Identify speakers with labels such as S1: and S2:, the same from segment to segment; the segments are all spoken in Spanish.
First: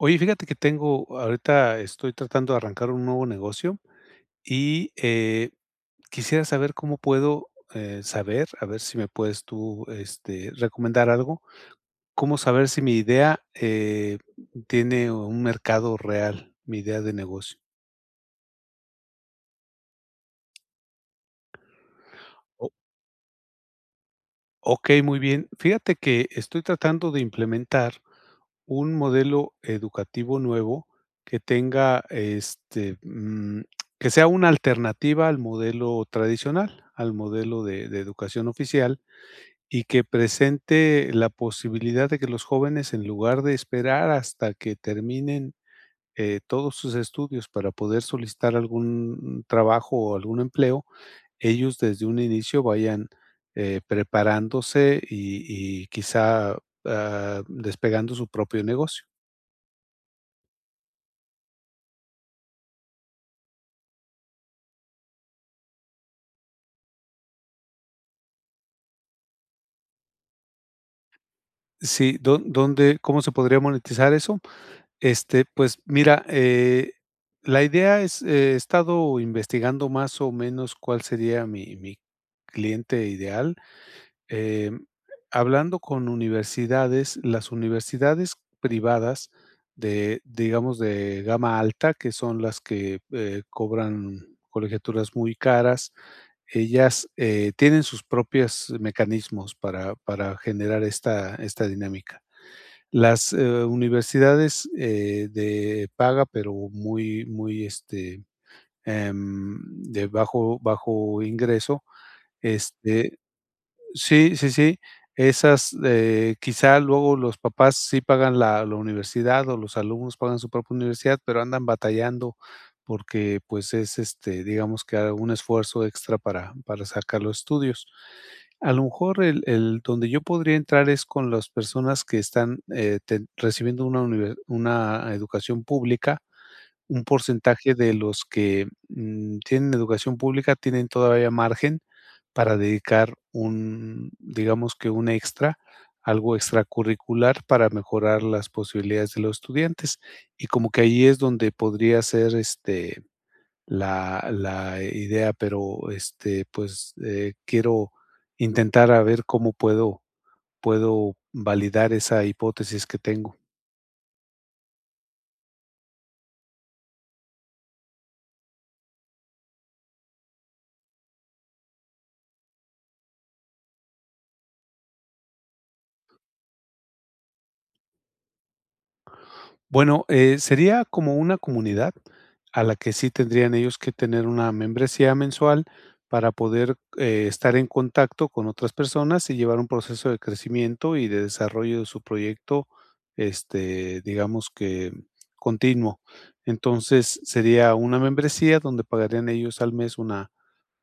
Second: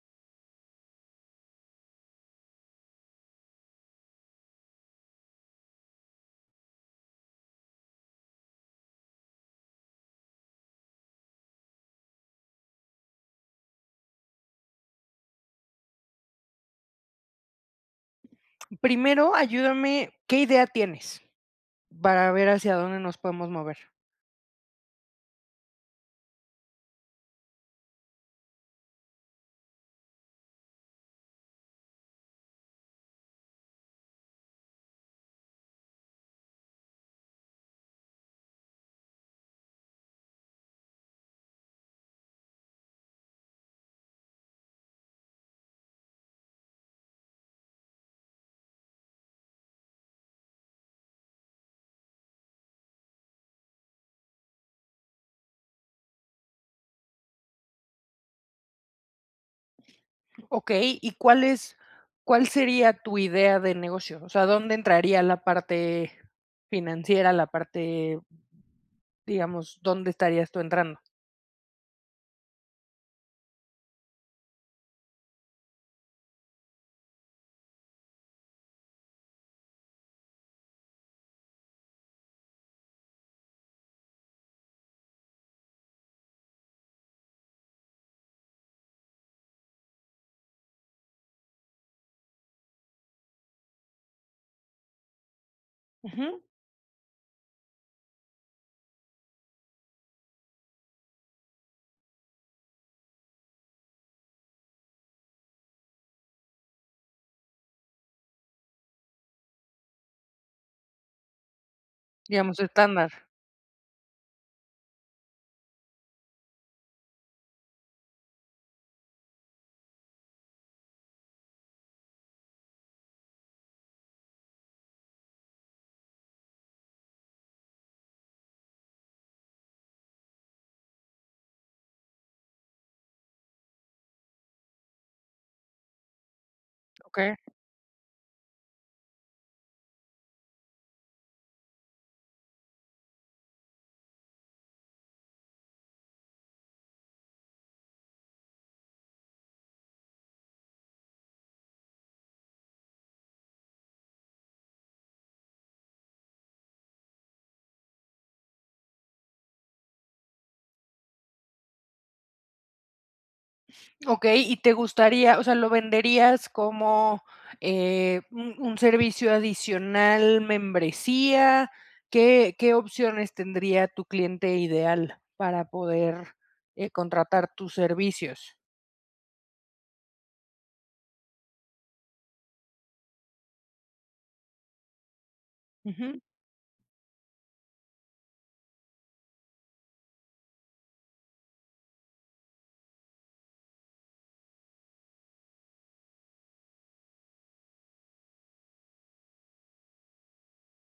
S1: Oye, fíjate que tengo ahorita estoy tratando de arrancar un nuevo negocio. Y, eh, quisiera saber cómo puedo, eh, saber, a ver si me puedes tú, este, recomendar algo. ¿Cómo saber si mi idea, eh, tiene un mercado real? Mi idea de negocio.
S2: Primero ayúdame, ¿qué idea tienes? Para ver
S1: O
S2: hacia dónde nos podemos mover.
S1: Okey, muy bien. Fíjate que estoy tratando de implementar un modelo educativo nuevo que tenga este, mm, que sea una alternativa al modelo tradicional, al modelo de de educación oficial. Y que presente la posibilidad de que los jóvenes, en lugar de esperar hasta que terminen, eh, todos sus estudios para poder solicitar algún n trabajo o algún empleo, ellos desde un inicio vayan, eh, preparándose, y y quizá, ah, despegando su propio negocio.
S2: Okey, ¿y cuál es cuál sería tu idea de negocio? O sea, ¿dónde entraría la parte financiera, la parte digamos, dónde estarías tú entrando?
S1: Sí, ¿do dónde cómo se podría monetizar eso? Este, pues mira, eh, la idea es, he estado investigando más o menos, cuál sería mi mi cliente ideal. Em, hablando con universidades, las universidades privadas de, digamos, de gama alta, que son las que, eh, cobran colegiaturas muy caras.
S2: Ujú.
S1: Ellas, eh, tienen sus propias mecanismos para para generar esta esta dinámica. Las, eh, u universidades, eh, de paga, pero muy muy, este, em, de bajo, bajo ingreso,
S2: Digamos
S1: este
S2: estándar.
S1: sí, sí, sí, esas, eh, quizá, luego los papás sí pagan la la universidad, o los alumnos pagan su propia universidad, pero andan batallando porque, pues es, este, digamos que un esfuerzo extra para para sacar los estudios. A lo mejor el el donde yo podría entrar es con las personas que están, eh, ten recibiendo una univer una educación pública, un
S2: Okey.
S1: porcentaje de los que, mm ,tienen educación pública tienen todavía margen para dedicar un, digamos que un extra. Algo extracurricular para mejorar las posibilidades de los estudiantes. Y como que ahí es donde podría ser, este, la la, eh, idea, pero, este, pues, eh, quiero intentar a ver cómo puedo puedo validar esa hipótesis que tengo.
S2: Okey, y te gustaría o sea, ¿lo venderías como, eh, un un servicio adicional, membresía? ¿Qué qué opciones tendría tu cliente ideal para poder, eh, contratar tus servicios?
S1: Bueno, eh, sería como una comunidad a la que sí tendrían ellos que tener una membresía mensual
S2: Ujú.
S1: para poder, eh, estar en contacto con otras personas y llevar un proceso de crecimiento y de desarrollo de su proyecto, este, digamos que continuo. Entonces, sería una membresía donde pagarían ellos al mes una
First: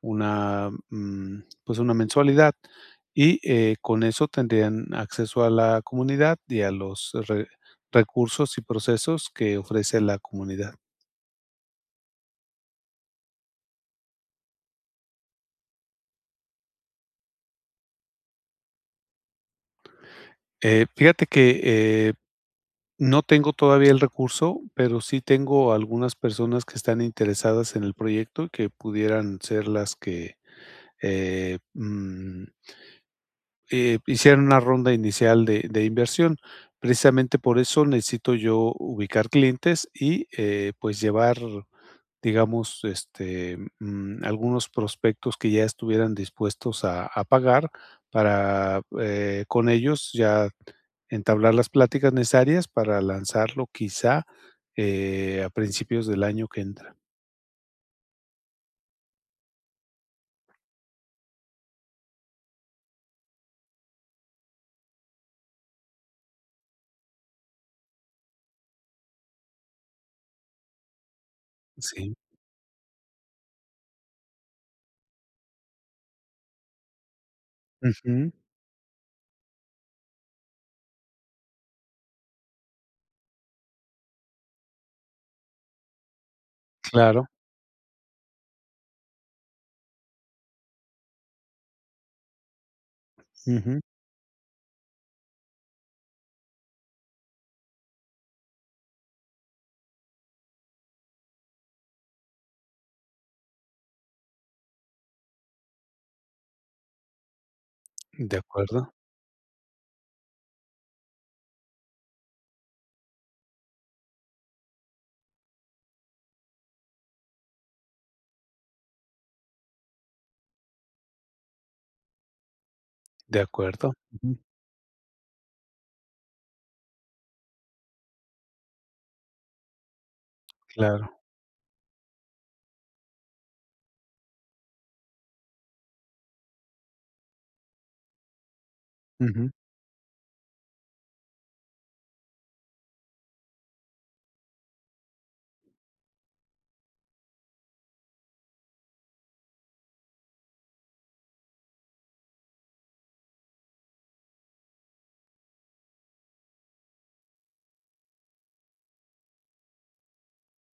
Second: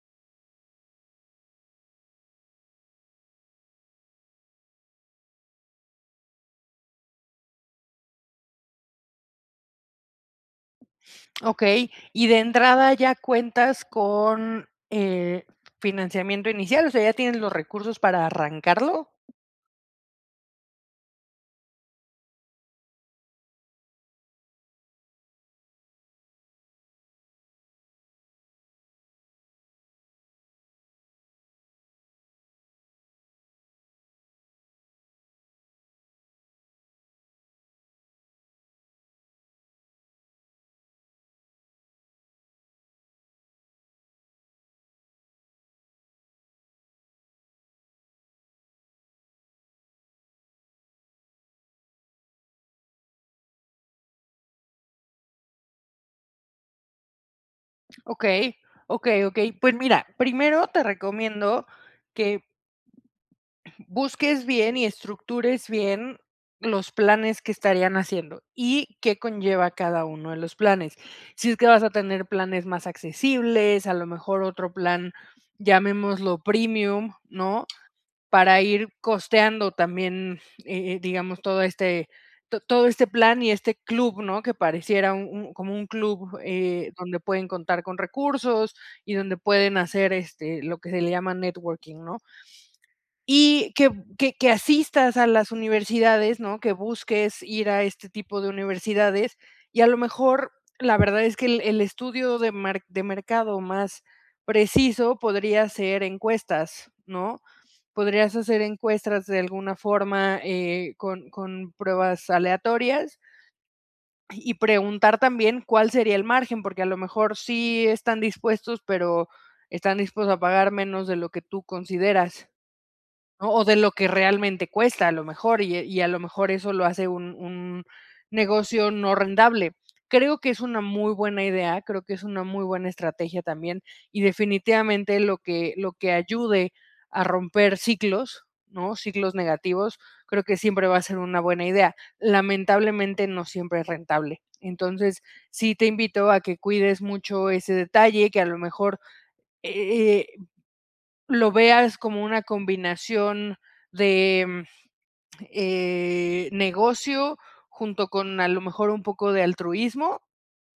S1: una, mm, pues, una mensualidad, y, eh, con esto tendrían acceso a la comunidad y a los re recursos y procesos que ofrece la comunidad.
S2: Okey. ¿Y de entrada ya cuentas con, eh, financiamiento inicial? O sea, ¿ya tienes los recursos para arrancarlo?
S1: Eh, fíjate que, eh, no tengo todavía el recurso, pero sí tengo algunas personas que están interesadas en el proyecto, que pudieran ser las que, eh, mm eh, hicieran una ronda inicial de de inversión. Precisamente por eso necesito yo ubicar clientes y, eh, pues, llevar, digamos, este, mm, algunos prospectos que ya estuvieran dispuestos a a pagar para, eh, con ellos ya entablar las pláticas necesarias para lanzarlo, quizá, eh, a principios del año que entra.
S2: Okey. Okey, okey. Pues mira, primero te recomiendo que busques bien y estructures bien, los planes que estarían haciendo, y qué conlleva cada uno de los planes. Si es que vas a
S1: Sí.
S2: tener planes más accesibles, a lo mejor, otro plan, llamémoslo, Premium, ¿no?
S1: Ujú.
S2: Para ir costeando también, eh eh, digamos, todo este to todo este plan, y este club, ¿no? Que pareciera un un como un club, eh, donde
S1: Claro.
S2: pueden contar con recursos, y donde pueden hacer, este, lo que se le llama, networking, ¿no? Y
S1: Ujú.
S2: que b que que asistas a las universidades, ¿no? Que busques ir, a este tipo de universidades, y a lo mejor La verdad es que, el el estudio de mar de mercado, más preciso, podría ser encuestas, ¿no? Podrías
S1: De
S2: hacer
S1: acuerdo.
S2: encuestas de alguna forma, eh, con con pruebas aleatorias. Y y preguntar también, cuál sería el margen. Porque a lo mejor, sí están dispuestos, pero, están dispuestos a pagar menos, de lo que tú consideras,
S1: De
S2: ¿no? O de lo
S1: acuerdo.
S2: que
S1: Ujú.
S2: realmente cuesta, a lo mejor. Y y a lo mejor, eso lo hace, un un negocio, no rentable. Creo que es una muy
S1: Claro.
S2: buena idea. Creo que es una muy buena estrategia, también. Y definitivamente, lo que lo que ayude, a romper ciclos, ¿no? Ciclos
S1: Ujú.
S2: negativos. Creo que siempre va a ser una buena idea. Lamentablemente, no siempre es rentable. Entonces, sí te invito, a que cuides mucho ese detalle, que a lo mejor, e eh, lo veas como una combinación de, mm, eh, negocio, junto con, a lo mejor, un poco de altruismo,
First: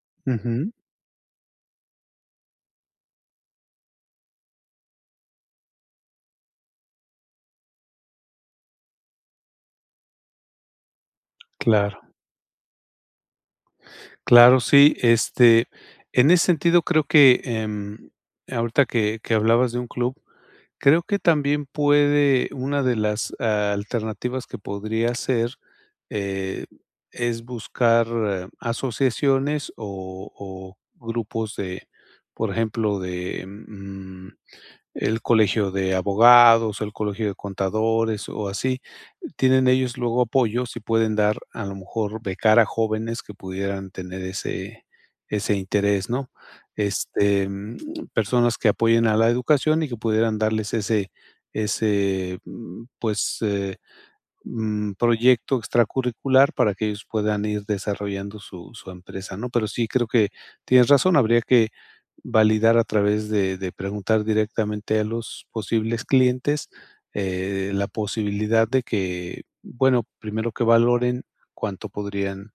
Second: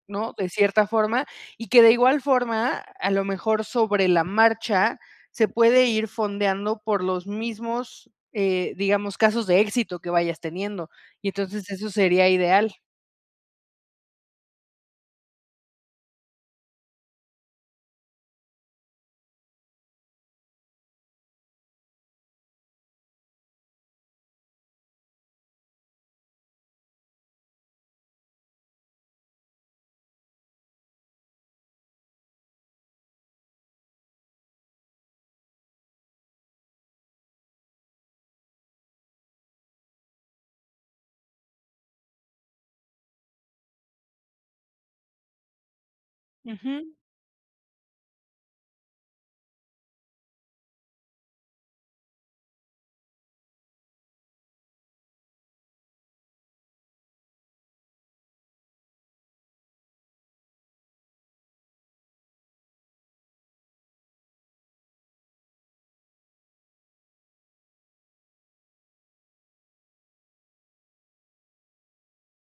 S2: ¿no?, de
S1: Ujú.
S2: cierta forma. Y que de igual forma, a lo mejor, sobre la marcha, se puede ir fondeando, por los mismos, eh, digamos, casos de éxito, que vayas teniendo. Y entonces eso
S1: Claro.
S2: sería ideal.
S1: Claro, sí, este, en ese sentido, creo que em, ahorita que que hablabas de un club. Creo que también puede Una de las alternativas que podría ser, eh, es buscar asociaciones, o o grupos de, por ejemplo, de, mm, el Colegio de Abogados, el Colegio de Contadores, o así. Tienen ellos, luego apoyos, y pueden dar a lo mejor, becar a jóvenes, que pudieran tener ese-ese interés, ¿no?
S2: Ujú.
S1: Este, mm, personas que apoyen a la educación, y que pudieran darles ese ese mm, pues, eh, mm, proyecto extra curricular, para que ellos puedan ir desarrollando su su empresa, ¿no? Pero sí creo, que, tienes razón. Habría que validar, a través de de preguntar, directamente a los posibles clientes, eh, la posibilidad de que Bueno, primero que valoren, cuánto podrían,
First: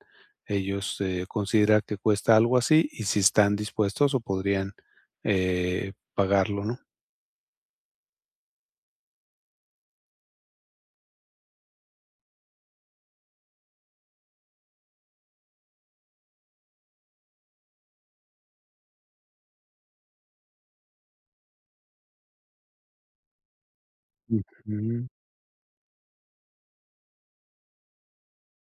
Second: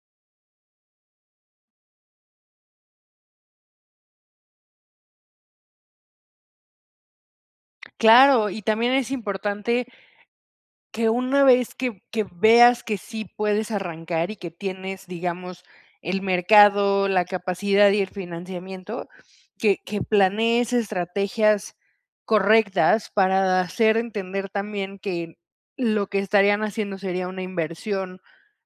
S1: ellos, eh, considerar, que cuesta algo así. Y si están dispuestos, o podrían, eh, pagarlo, ¿no?
S2: Claro, y también es importante que una vez, que que veas, que sí puedes arrancar, y que tienes, digamos, el mercado, la capacidad y el financiamiento. Que que planees estrategias correctas, para hacer entender, también,
S1: Ujú.
S2: que lo que estarían haciendo, sería una inversión,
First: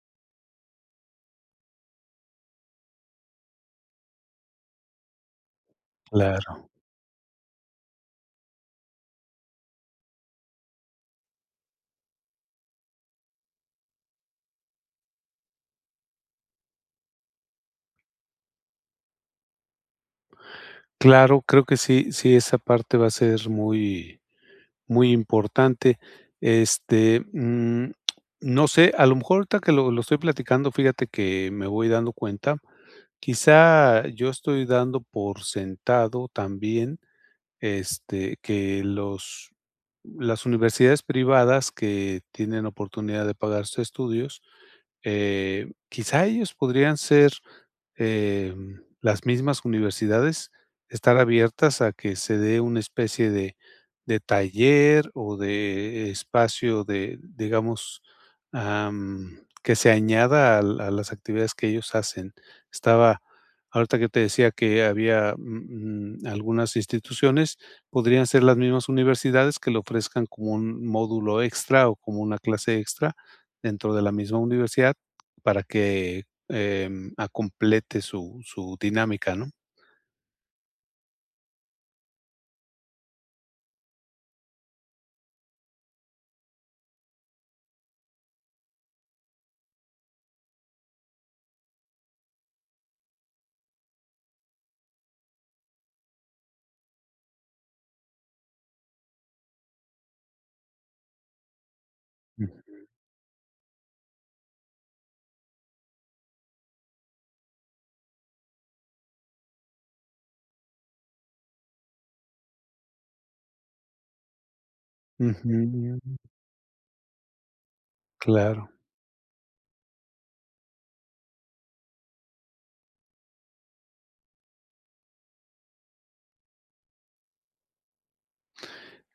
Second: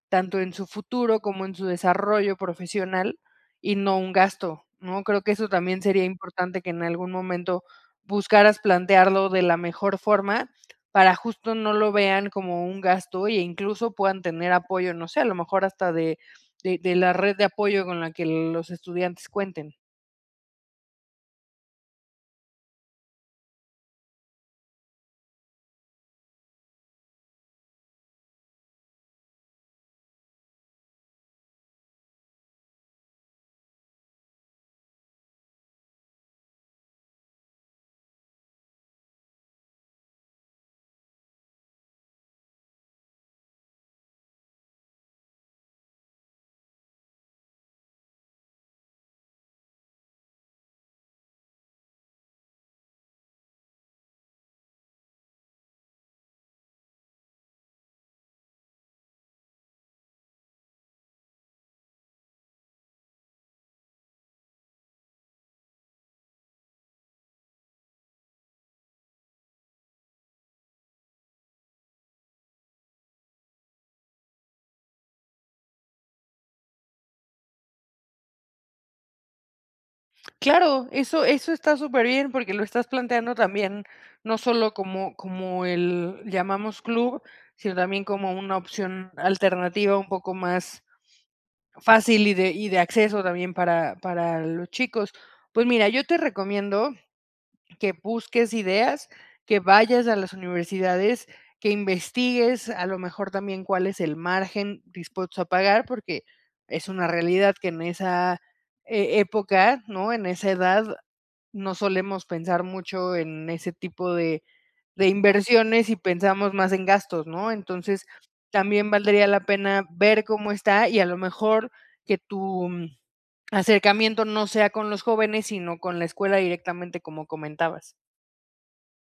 S2: tanto en su futuro, como en su desarrollo profesional, y no un gasto, ¿no? Creo que eso, también sería importante.
S1: Claro.
S2: Que en algún momento, buscaras plantearlo, de la mejor forma, para, justo, no lo vean como un gasto, y e incluso, puedan tener apoyo. No sé, a lo mejor hasta de de de la red de apoyo, con la que, los estudiantes cuenten.
S1: Claro, creo que sí. Sí, esa parte va a ser muy muy importante. Este, mm, no sé, a lo mejor, ahorita que lo lo estoy platicando, fíjate que, me voy dando cuenta Quizá, yo estoy dando por sentado, también, este, que los las universidades privadas, que tienen oportunidad, de pagar sus estudios, eh, quizá, ellos podrían ser, eh, mm, las mismas universidades, estar abiertas, a que se dé una especie de de taller, o de espacio de Digamos, am, que se añada al a las actividades, que ellos hacen. Estaba, ahorita, que te decía, que había, mm, algunas instituciones. Podrían ser las mismas universidades, que lo ofrezcan, como un módulo extra, o como una clase extra, dentro de la misma universidad, para que, em, ah, complete su su dinámica, ¿no?
S2: Claro. Eso eso está super bien. Porque lo estás planteando también, no sólo, como como el llamamos club, sino también, como una opción alternativa, un poco más fácil, y de y de acceso, también para para los chicos. Pues mira, yo te recomiendo, que busques ideas, que vayas a las universidades. Que investigues, a
S1: Ujú.
S2: lo mejor, también, cuál es el margen, dispuestos a pagar. Porque es una realidad, que en esa, eh, época, ¿no? En esa edad, no solemos pensar mucho, en ese tipo de de inversiones, y
S1: Ujú.
S2: pensamos más en gastos, ¿no? Entonces,
S1: Claro.
S2: también valdría la pena, ver cómo está. Y a lo mejor, que tu acercamiento, no sea con los jóvenes, sino con la escuela directamente, como comentabas.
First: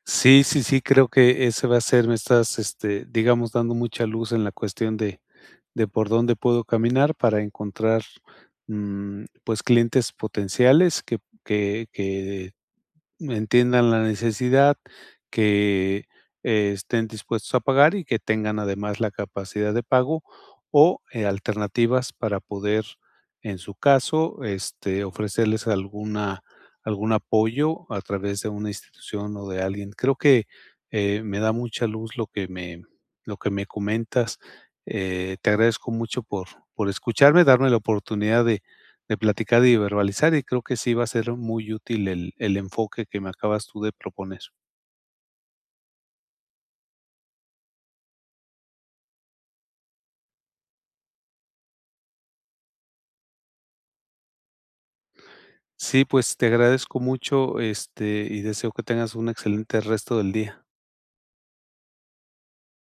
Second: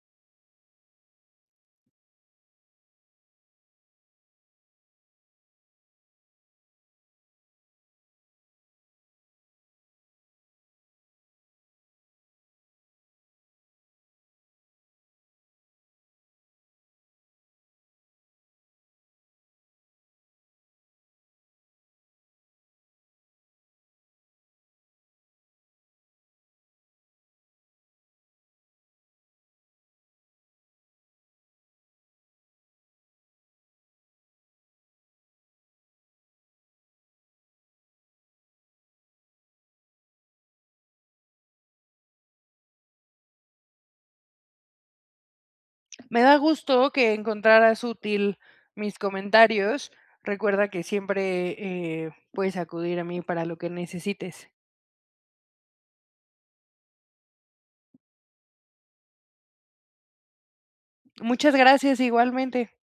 S1: Sí, sí, sí. Creo que ese va a ser Me estás, este, digamos, dando mucha luz, en la cuestión de de, por dónde puedo caminar, para encontrar, mm, pues, clientes potenciales, que que que, mm, entiendan la necesidad. Que estén dispuestos a pagar, y que tengan, además, la capacidad de pago. O, eh, alternativas para poder, en su caso, este, ofrecerles alguna algún apoyo, a través de una institución, o de alguien. Creo que, eh, me da mucha luz, lo que me lo que me comentas. Eh, te agradezco mucho, por por escucharme. Darme la oportunidad de de platicar, y verbalizar. Y creo que sí, va a ser muy útil el el enfoque, que me acabas tú de proponer.
S2: Me da gusto que encontraras útil mis comentarios. Recuerda que siempre, eh, puedes acudir a mí, para lo que necesites.
S1: Sí. Pues, te agradezco mucho. Este, y deseo que tengas un excelente, resto del día.
S2: Muchas gracias. Igualmente.